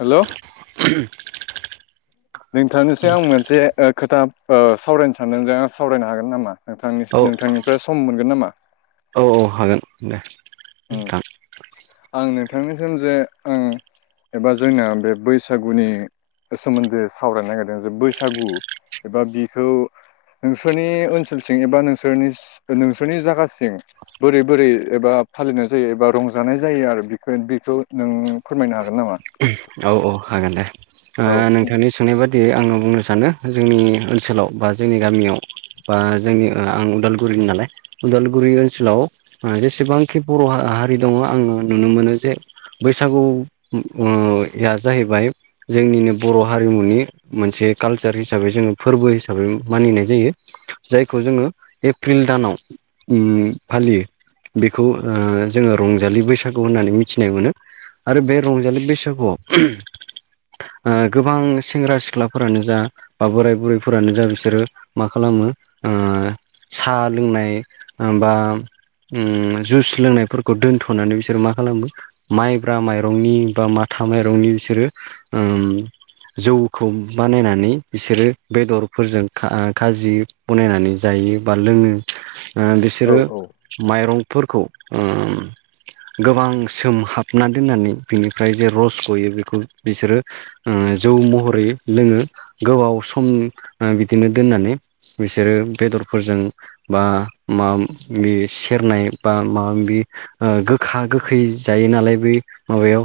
Hello औ नोंथांनोसै आं मोनसे ओ खोथा ओ सावरायनो सानदों जों सावरायनो हागोन नामा नोंथांनि नोंथांनिफ्राय सम मोनगोन नामा? औ औ हागोन दे उम नोंथां। आं नोंथांनिसिम जे आं एबा जोंना बे बैसागुनि सोमोन्दोै सावरायनो नागिरदों जे बैसागु एबा बिखौ नोंसोरनि ओनसोलसिं एबा नोंसोरनि सि नोंसोरनि जायगासिं बोरै बोरै एबा फालिनाय जायो एबा रंजानाय जायो आरो बेखौ बेखौ नों फोरमायनो हागोन नामा? औ औ हागोन दे दा औ नोंथांनि सोंनाय बादि दि आङो बुंनो सानो जोंनि ओनसोलाव बा जोंनि गामियाव बा जोंनि आं उदालगुरिनि नालाय उदालगुरि ओनसोलाव ओ जेसेबांखि बर' हा-हारि दङ आङो नुनो मोनो जे बैसागु ओ या जाहैबाय जोंनिनो बर' हारिमुनि मोनसे कालसार हिसाबै जोङो फोरबो हिसाबै मानिनाय जायो। जायखौ जोङो एप्रिल दानाव उम फालियो बेखौ ओ जोङो रंजालि बैसागु होननानै मिथिनाय मोनो। आरो बे रंजालि बैसागुआव ओ गोबां सेंग्रा सिख्लाफोरानो जा बा बोराय बुरैफोरानो जा बिसोरो मा खालामो ओ साहा लोंनाय बा उम जुइस लोंनायफोरखौ दोनथ'नानै बिसोर मा खालामो माइब्रा माइरंनि बा माथा माइरंनि बिसोरो ओम जौखौ बानायनानै बिसोरो बेदरफोरजों खा-खाजि बनायनानै जायो बा लोङो। ओ औ बिसोरो माइरंफोरखौ ओ गोबां सोम हाबना दोननानै बिनिफ्राय जे रस गयो बेखौ बिसोरो ओ जौ महरै लोङो गोबाव सम ओ बिदिनो दोननानै। बिसोरो बेदरफोरजों बा मा बि सेरनाय बा माबा बि ओ गोखा गोखै जायो नालाय बे माबायाव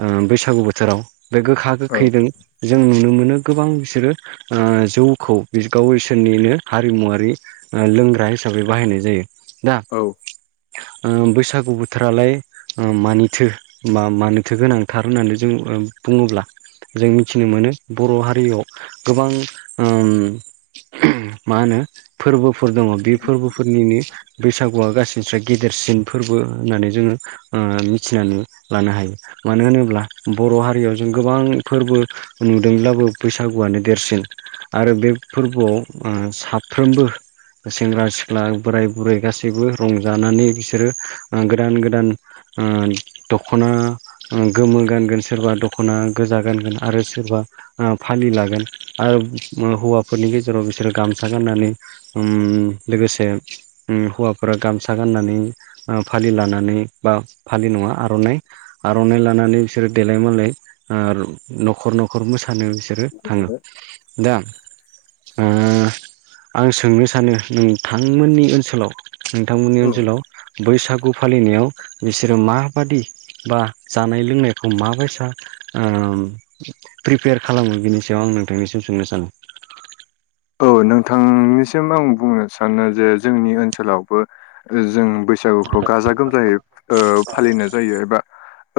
ओ बै सागु बोथोराव बे गोखा औ गोखैदों जों नुनो मोनो गोबां बिसोरो ओ जौखौ गाव इसोरनिनो हारिमुवारि लोंग्रा हिसाबै बाहायनाय जायो। दा औ ओ बैसागु बोथोरालाय ओ मानिथो बा मानोथो गोनांथार? होननानै जों ओ बुङोब्ला जों मिथिनो मोनो बर' हारियाव गोबां ओम उम मा होनो फोरबोफोर दङ बे फोरबोफोरनिनो बैसागुआ गासैनिस्राय गेदेरसिन फोरबो होननानै जोङो ओक्षमिथिनानै लानो हायो मानो होनोब्ला? बर' हारियाव जों गोबां फोरबो नुदोंब्लाबो बैसागुआनो देरसिन। आरो बे फोरबोआव ओ साफ्रोमबो सेंग्रा सिख्ला बोराय बुरै गासैबो रंजानानै बिसोरो गोदान गोदान ओ दख'ना ओ गोमो गानगोन सोरबा दख'ना गोजा गानगोन आरो सोरबा फालि लागोन आरो हौवाफोरनि गेजेराव बिसोरो गामसा गाननानै उम लोगोसे ओम हौवाफोरा गामसा गाननानै फालि लानानै बा फालि नङा आर'नाइ आर'नाइ लानानै बिसोरो देलाय मालाय ओ न'खर न'खर मोसानो बिसोरो थाङो। दा ओम आं सोंनो सानो नोंथांमोननि ओनसोलाव नोंथांमोननि औ ओनसोलाव बैसागु फालिनायाव बिसोरो माबादि बा जानाय लोंनाय खौ माबायसा ओ प्रिपेयार खालामो बिनि सायाव आं नोंथांनिसिम सोंनो सानो। औ नोंथांनिसिम आं बुंनो सानो जे जोंनि ओनसोलावबो जों बैसागुखौ गाजा गोमजायै ओ फालिनाय जायो एबा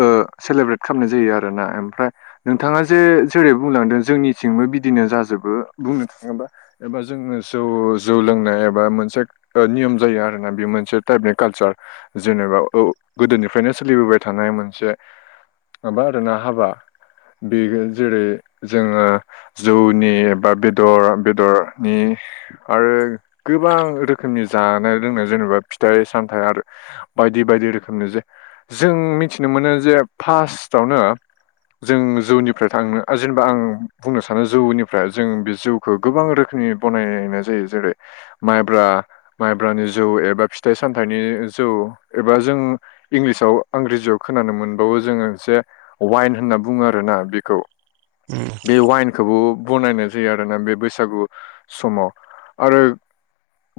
ओ सेलेब्रेट खालामनाय जायो आरोना। ओमफ्राय नोंथाङा जे जेरै बुंलांदों जोंनिथिंबो बिदिनो जाजोबो बुंनो थाङोबा। एबा जों जौ जौ लोंनाय एबा मोनसे ओ नियम जायो आरोना बे मोनसे टाइपनि कालचार जेनेबा औ गोदोनिफ्रायनो सोलिबोबाय थानाय मोनसे माबा आरोना हाबा बेयो जेरै- जोङो जौनि बा बेदर बेदरनि आरो गोबां रोखोमनि जानाय लोंनाय जेनेबा फिथाइ सामथाइ आरो बायदि बायदि रोखोमनि जे जों मिथिनो मोनो जे फास्टआवनो जों जौनिफ्राय थांनो ओ जेनेबा आं बुंनो सानो जौनिफ्राय जों बे जौ खौ गोबां रोखोमनि बनायनाय जायो जेरै- माइब्रा माइब्रानि जौ एबा फिथाइ सामथाइनि जौ एबा जों इंलिसाव इंराजिआव खोनानो मोनबावो जोङो एसे वाइन होनना बुङो आरो ना बेखौ उम बे वाइनखौबो बनायनाय जायो आरोना बे बैसागु समाव आरो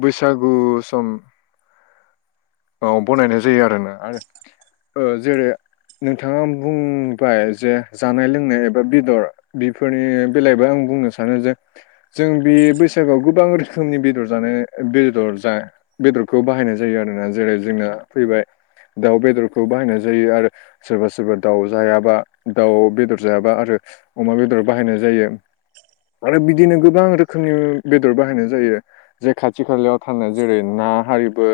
बैसागु सम औ बनायनाय जायो आरोना आरो ओ जेरै - नोंथाङा बुंबाय जे जानाय लोंनाय एबा बेदर बेफोरनि बेलायावबो आं बुंनो सानो जे जों बे बैसागोआव गोबां रोखोमनि बेदर जानो बेदर जा बेदरखौ बाहायनाय जायो आरोना जेरै- जोंना फैबाय दाउ बेदरखौ बाहायनाय जायो आरो सोरबा सोरबा दाउ जायाबा दाउ बेदर जायाबा आरो अमा बेदर बाहायनाय जायो। आरो बिदिनो गोबां रोखोमनि बेदर बाहायनाय जायो। जे खाथि खालायाव थानाय जेरै- ना हारिबो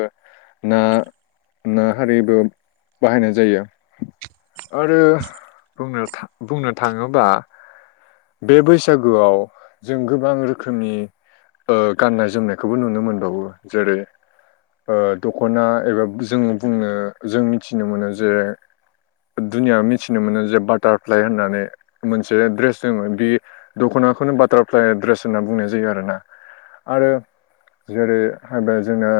ना ना हारिबो बाहायनाय जायो। आरो बुंनो थां बुंनो थाङोबा बे बैसागोआव जों गोबां रोखोमनि ओ गाननाय जोमनायखौबो नुनो मोनबावो जेरै - ओ दख'ना एबा जों बुंनो जों मिथिनो मोनो जे दुनियायाव मिथिनो मोनो जे बाटारफ्लाइ होननानै मोनसे द्रेस दङ बे दख'नाखौनो बाटारफ्लाइ ड्रेस होनना बुंनाय जायो आरोना आरो जेरै- हाबा जोंना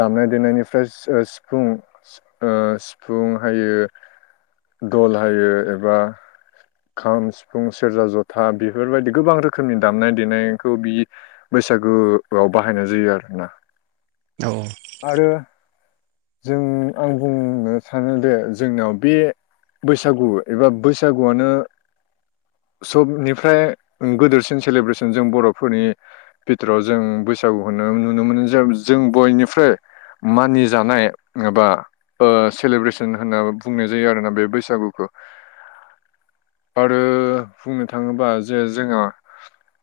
दामनाय देनायनिफ्राय [unintelligible] सिफुं ओ सिफुं हायो दल हायो एबा खाम सिफुं सेरजा जथा बेफोरबायदि गोबां रोखोमनि दामनाय देनायखौ बि बैसागोफ्राव बाहायनाय जायो आरोना। औ औ आरो जों आं बुंनो सानो दे जोंनाव बे बैसागु एबा बैसागुआनो सबनिफ्राय गोदोरसिन सेलेब्रेसन जों बर'फोरनि बिथोराव जों बैसागुखौनो नुनो मोनो जे जों बयनिबो फ्रो मानिजानाय एबा ओ सेलेब्रेसन होनना बुंनाय जायो आरोना बे बैसागुखौ। आरो बुंनो थाङोबा जे जोङो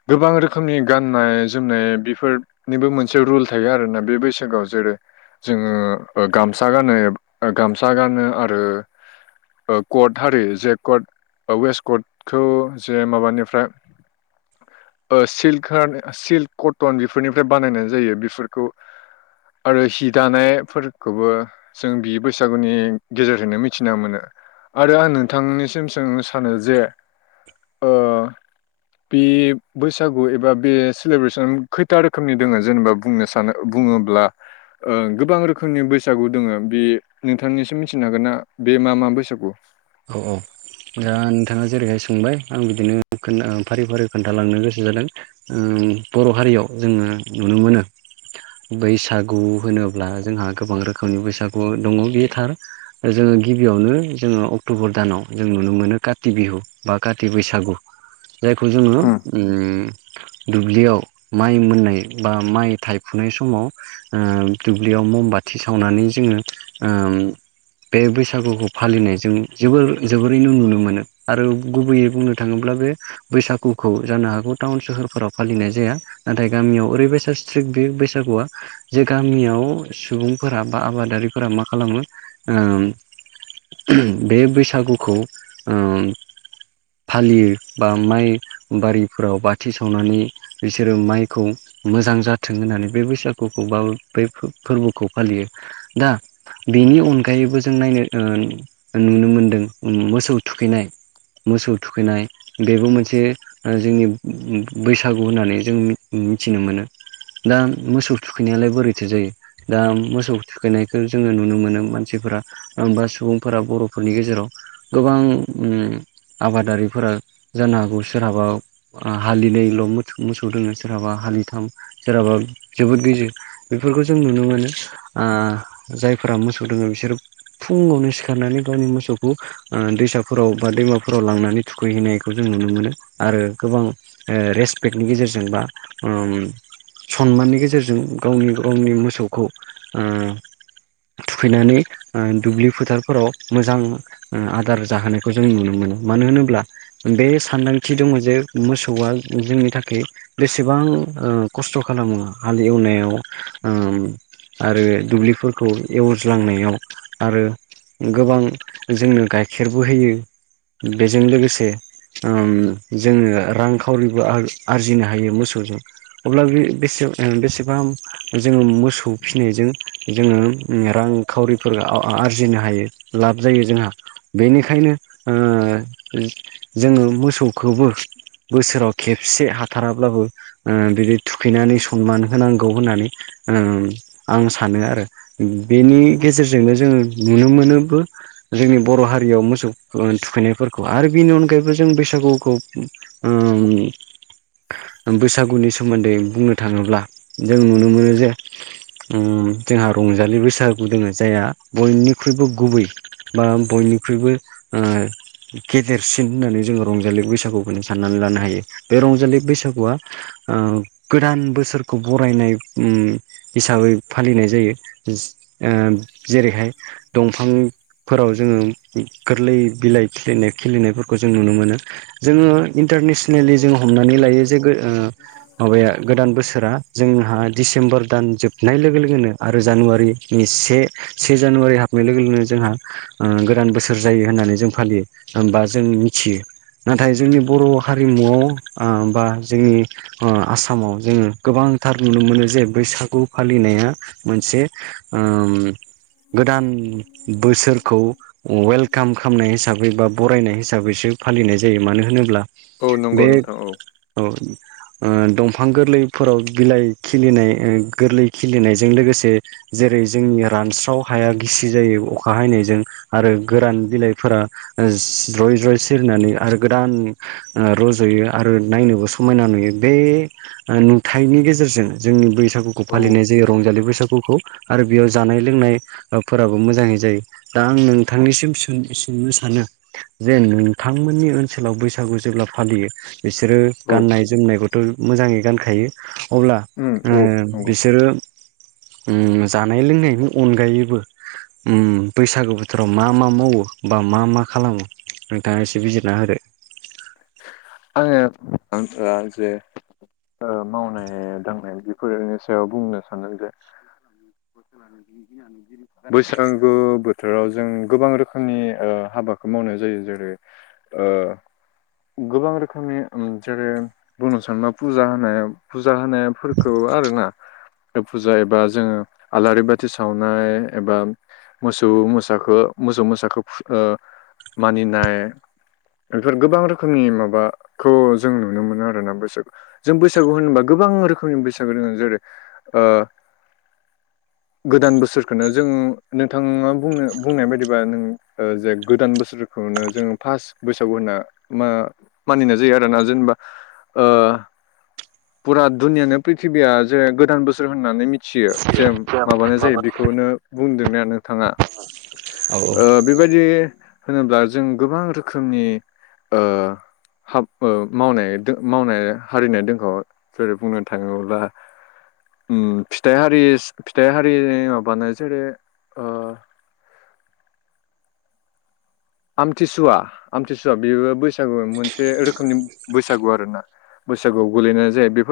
गोबां रोखोमनि गाननाय जोमनाय बेफोरनिबो मोनसे रुल थायो आरोना बे बैस सागोआव जेरै- जोङो ओ गामसा गानो ओ गामसा गानो आरो ओ कट हारि जे कट औ वेस्ट कटखौ जे माबानिफ्राय ओ सिल्कान सिल्क कटन बेफोरनिफ्राय बानायनाय जायो बेफोरखौ। आरो सि दानायफोरखौबो जों बि बैसागुनि गेजेरजोंनो मिथिना मोनो। आरो आं नोंथांनिसिम सोंनो सानो जे ओ बे बैसागु एबा बे सेलेब्रेसन खैथा रोखोमनि दोङो जेनेबा बुंनो सानो बुङोब्ला ओ गोबां रोखोमनि बैसागु दङ बे नोंथांनिसिम मिथिनो हागोन ना बे मा मा बैसागु? औ औ। दा नोंथाङा जेरैहाय सोंबाय आं बिदिनो खोननो फारि फारि खोन्थालांनो गोसो जादों। ओम बर' हारियाव जोङो नुनो मोनो बैसागु होनोब्ला जोंहा गोबां रोखोमनि बैसागु दङ बेयो थार। जोङो गिबियावनो जोङो अक्ट'बर दानाव जों नुनो मोनो काति बिहु बा काति बैसाग। जायखौ जोङो उम ओम दुब्लियाव माइ मोननाय बा माइ थायफुनाय समाव ओम दुब्लियाव मम बाथि सावनानै जोङो ओम बे बैसागुखौ फालिनायजों जोबोर जोबोरैनो नुनो मोनो आरो गुबैयै बुंनो थाङोब्ला बे बैसागुखौ जानो हागौ टाउन सोहोरफोराव फालिनाय जाया। नाथाय गामियाव ओरैबायसा स्ट्रिक्ट बे बैसागुआ जे गामियाव सुबुंफोरा बा आबादारिफोरा मा खालामो ओम बे बैसागुखौ ओम फालियो बा माइ बारिफोराव बाथि सावनानै बिसोरो माइखौ मोजां जाथों होननानै बे बैसागुखौ बाबो बेै फो-फोर्बोखौ फालियो। दा बेनि अनगायैबो जों नायनो ओ नुनो मोनदों उम मोसौ थुखैनाय मोसौ थुखैनाय बेबो मोनसे ओ जोंनि उम बैसागु होननानै जों उम मिथिनो मोनो। दा मोसौ थुखैनायालाय बोरैथो जायो? दा मोसौ थुखैनायखो जोङो नुनो मोनो मानसिफोरा ओम बा सुबुं फोरा बर'फोरनि गेजेराव गोबां उम आबादारिफोरा जानो हागौ सोरहाबा ओ हालिनैल' मोस मोसौ दोङो सोरहाबा हालिथाम सोरहाबा जोबोद गिजि बेफोरखौ जों नुनो मोनो आ जायफोरा मोसौ दोङो बिसोरो फुङावनो सि खारनानै गावनि मोसौखौ ओ दैसाफोराव बा दैमाफोराव लांनानै थुखैहैनायखौ जों नुनो मोनो आरो गोबां ओ रेसपेक्टनि गेजेरजों बा ओम सनमाननि गेजेरजों गावनि गावनि मोसौखौ उम थुखैनानै ओ दुब्लि फोथार फोराव मोजां ओं आदार जाहोनायखौ जों नुनो मोनो मानो होनोब्ला बे सानदांथि दङ जे मोसौआ जोंनि थाखोय बेसेबां ओ खस्थ' खालामो हाल एवनायाव ओम आरो दुब्लिफोरखौ एवज्लांनायाव आरो गोबां जोंनो गाइखेरबो होयो बेजों लोगोसे ओम जोङो रांखावरिबो आर-आरजिनो हायो मोसौजों। अब्ला बे बेसे ओ बेसेबां जोङो मोसौ फिनायजों जोङो उम रांखावरिफोर आव आरजिनो हायो। लाब जायो जोंहा बेनिखायनो ओ जोङो मोसौखौबो बोसोराव खेबसे हाथाराब्लाबो ओ बिदि थुखैनानै सनमान होनांगौ होननानै ओम आं सानो आरो बेनि गेजेरजोंनो जोङो नुनो मोनो बो जोंनि बर' हारियाव मोसौ ओ थुखैनायफोरखौ आरो बिनि अनगायैबो जों बैसागुखौ ओम बैसागुनि सोमोन्दै बुंनो थाङोब्ला जों नुनो मोनो जे उम जोंहा रंजालि बैसागु दोङो जायहा बयनिख्रुइबो गुबै। बा बयनिख्रुइबो ओ गेदेरसिन होननानै जोङो रंजालि बैसागुखौनो साननानै लानो हायो बे रंजालि बैसागुआ गोदान बोसोरखौ बरायनायनि हिसाबै फालिनाय जायो ओ जेरैहाय दंफांनि फोराव जोङो गोरलै बिलाइ खिलिनाय खिलिनायफोरखौ जों नुनो मोनो। जोङो इन्टारनेसनेलि जोङो हमनानै लायो जेबो ओ माबाया गोदान बोसोरा जोंहा डिसेम्बर दान जोबनाय लोगो लोगोनो आरो जानुवारिनि से से जानुवारि हाबनाय लोगो लोगोनो जोंहा ओ गोदान बोसोर जायो होननानै जों फालियो होनबा जों मिथियो। नाथाय जोंनि बर' हारिमुआव बा जोंनि आसामाव जोङो गोबांथार नुनो मोनो जे बैसागु फालिनाया मोनसे ओम गोदान बोसोर खौ वेलकाम खालामनाय हिसाबै बा बरायनाय हिसाबैसो फालिनाय जायो मानो होनोब्ला औ नंगौ नोंथां औ। औ ओ दंफां गोरलैफोराव बिलाइ खिलिनाय उम गोरलै खिलिनायजों लोगोसे जेरै जोंनि रानस्राव हाया गिसि जायो अखा हायो। जों आरो गोरान बिलाइफोरा ज्रय ज्रय सिरिनानै आरो गोदान रज'यो आरो नायनोबो समायना नुयो बे नुथाइनि गेजेरजों जोंनि बैसागु खौ औ फालिनाय जायो रंजालि बैसागुखौ आरो बेयाव जानाय लोंनाय फोराबो मोजाङै जायो। दा आं नोंथांनिसिम सोंनो सानो जे नोंथांमोननि ओनसोलाव बैसागु जेब्ला फालियो बिसोरो औ। गाननाय जोमनायखौथ' मोजाङै गानखायो अब्ला उम ओ औ नंगौ बिसोरो उम जानाय लोंनायनि अनगायैबो उम बैसागु बोथोराव मा मा मावो बा मा मा खालामो नोंथाङा एसे बिजिरना होदो। आङो आंसो ओ मावनाय दांनाय बेफोरनि सायाव बुंनो सानदों जे [inaudible] बैसागु बोथोराव जों गोबां रोखोमनि हाबाखौ मावनाय जायो जेरै ओ गोबां रोखोमनि उम जेरै बुंनो सानबा फुजा होनाया फुजा होनायफोरखौ आरोना। फुजा एबा जोङो आलारि बाथि सावनाय एबा मोसौ मोसाखो मोसौ मोसाखो फु ओ मानिनाय बेफोर गोबां रोखोमनि माबाखौ जों नुनो मोनो आरोना बैसोर। जों बैसागु होनोबा गोबां रोखोमनि बैसागु जेरै गोदान बोसोरखौनो जों नोंथाङा बुंनो बुंनाय बायदिबा नों जे गोदान बोसोर खौनो जोङो फास बैसागु होनना मा मानिनाय जायो आरोना जेनेबा ओ फुरा दुनियानो प्रिथ्रिबिया जे गोदान बोसोर होननानै मिथियो जे माबानाय जायो बिखौनो बुंदोना नोंथाङा औ औ ओ बेबायदि होनोब्ला जों गोबां रोखोमनि ओ हाब मावनाय मावनाय हारिनाय दोंखौ जेरै बुंनो थाङोब्ला ओम फिथाइ हारि फिथाइ हारिनि माबानो जेरै ओ आमथिसुवा आमथिसुवा बेबो बैसागु मोनसे रोखोमनि बैसागु आरोना। बैसागुआव गोलैनाय जायो बेफोर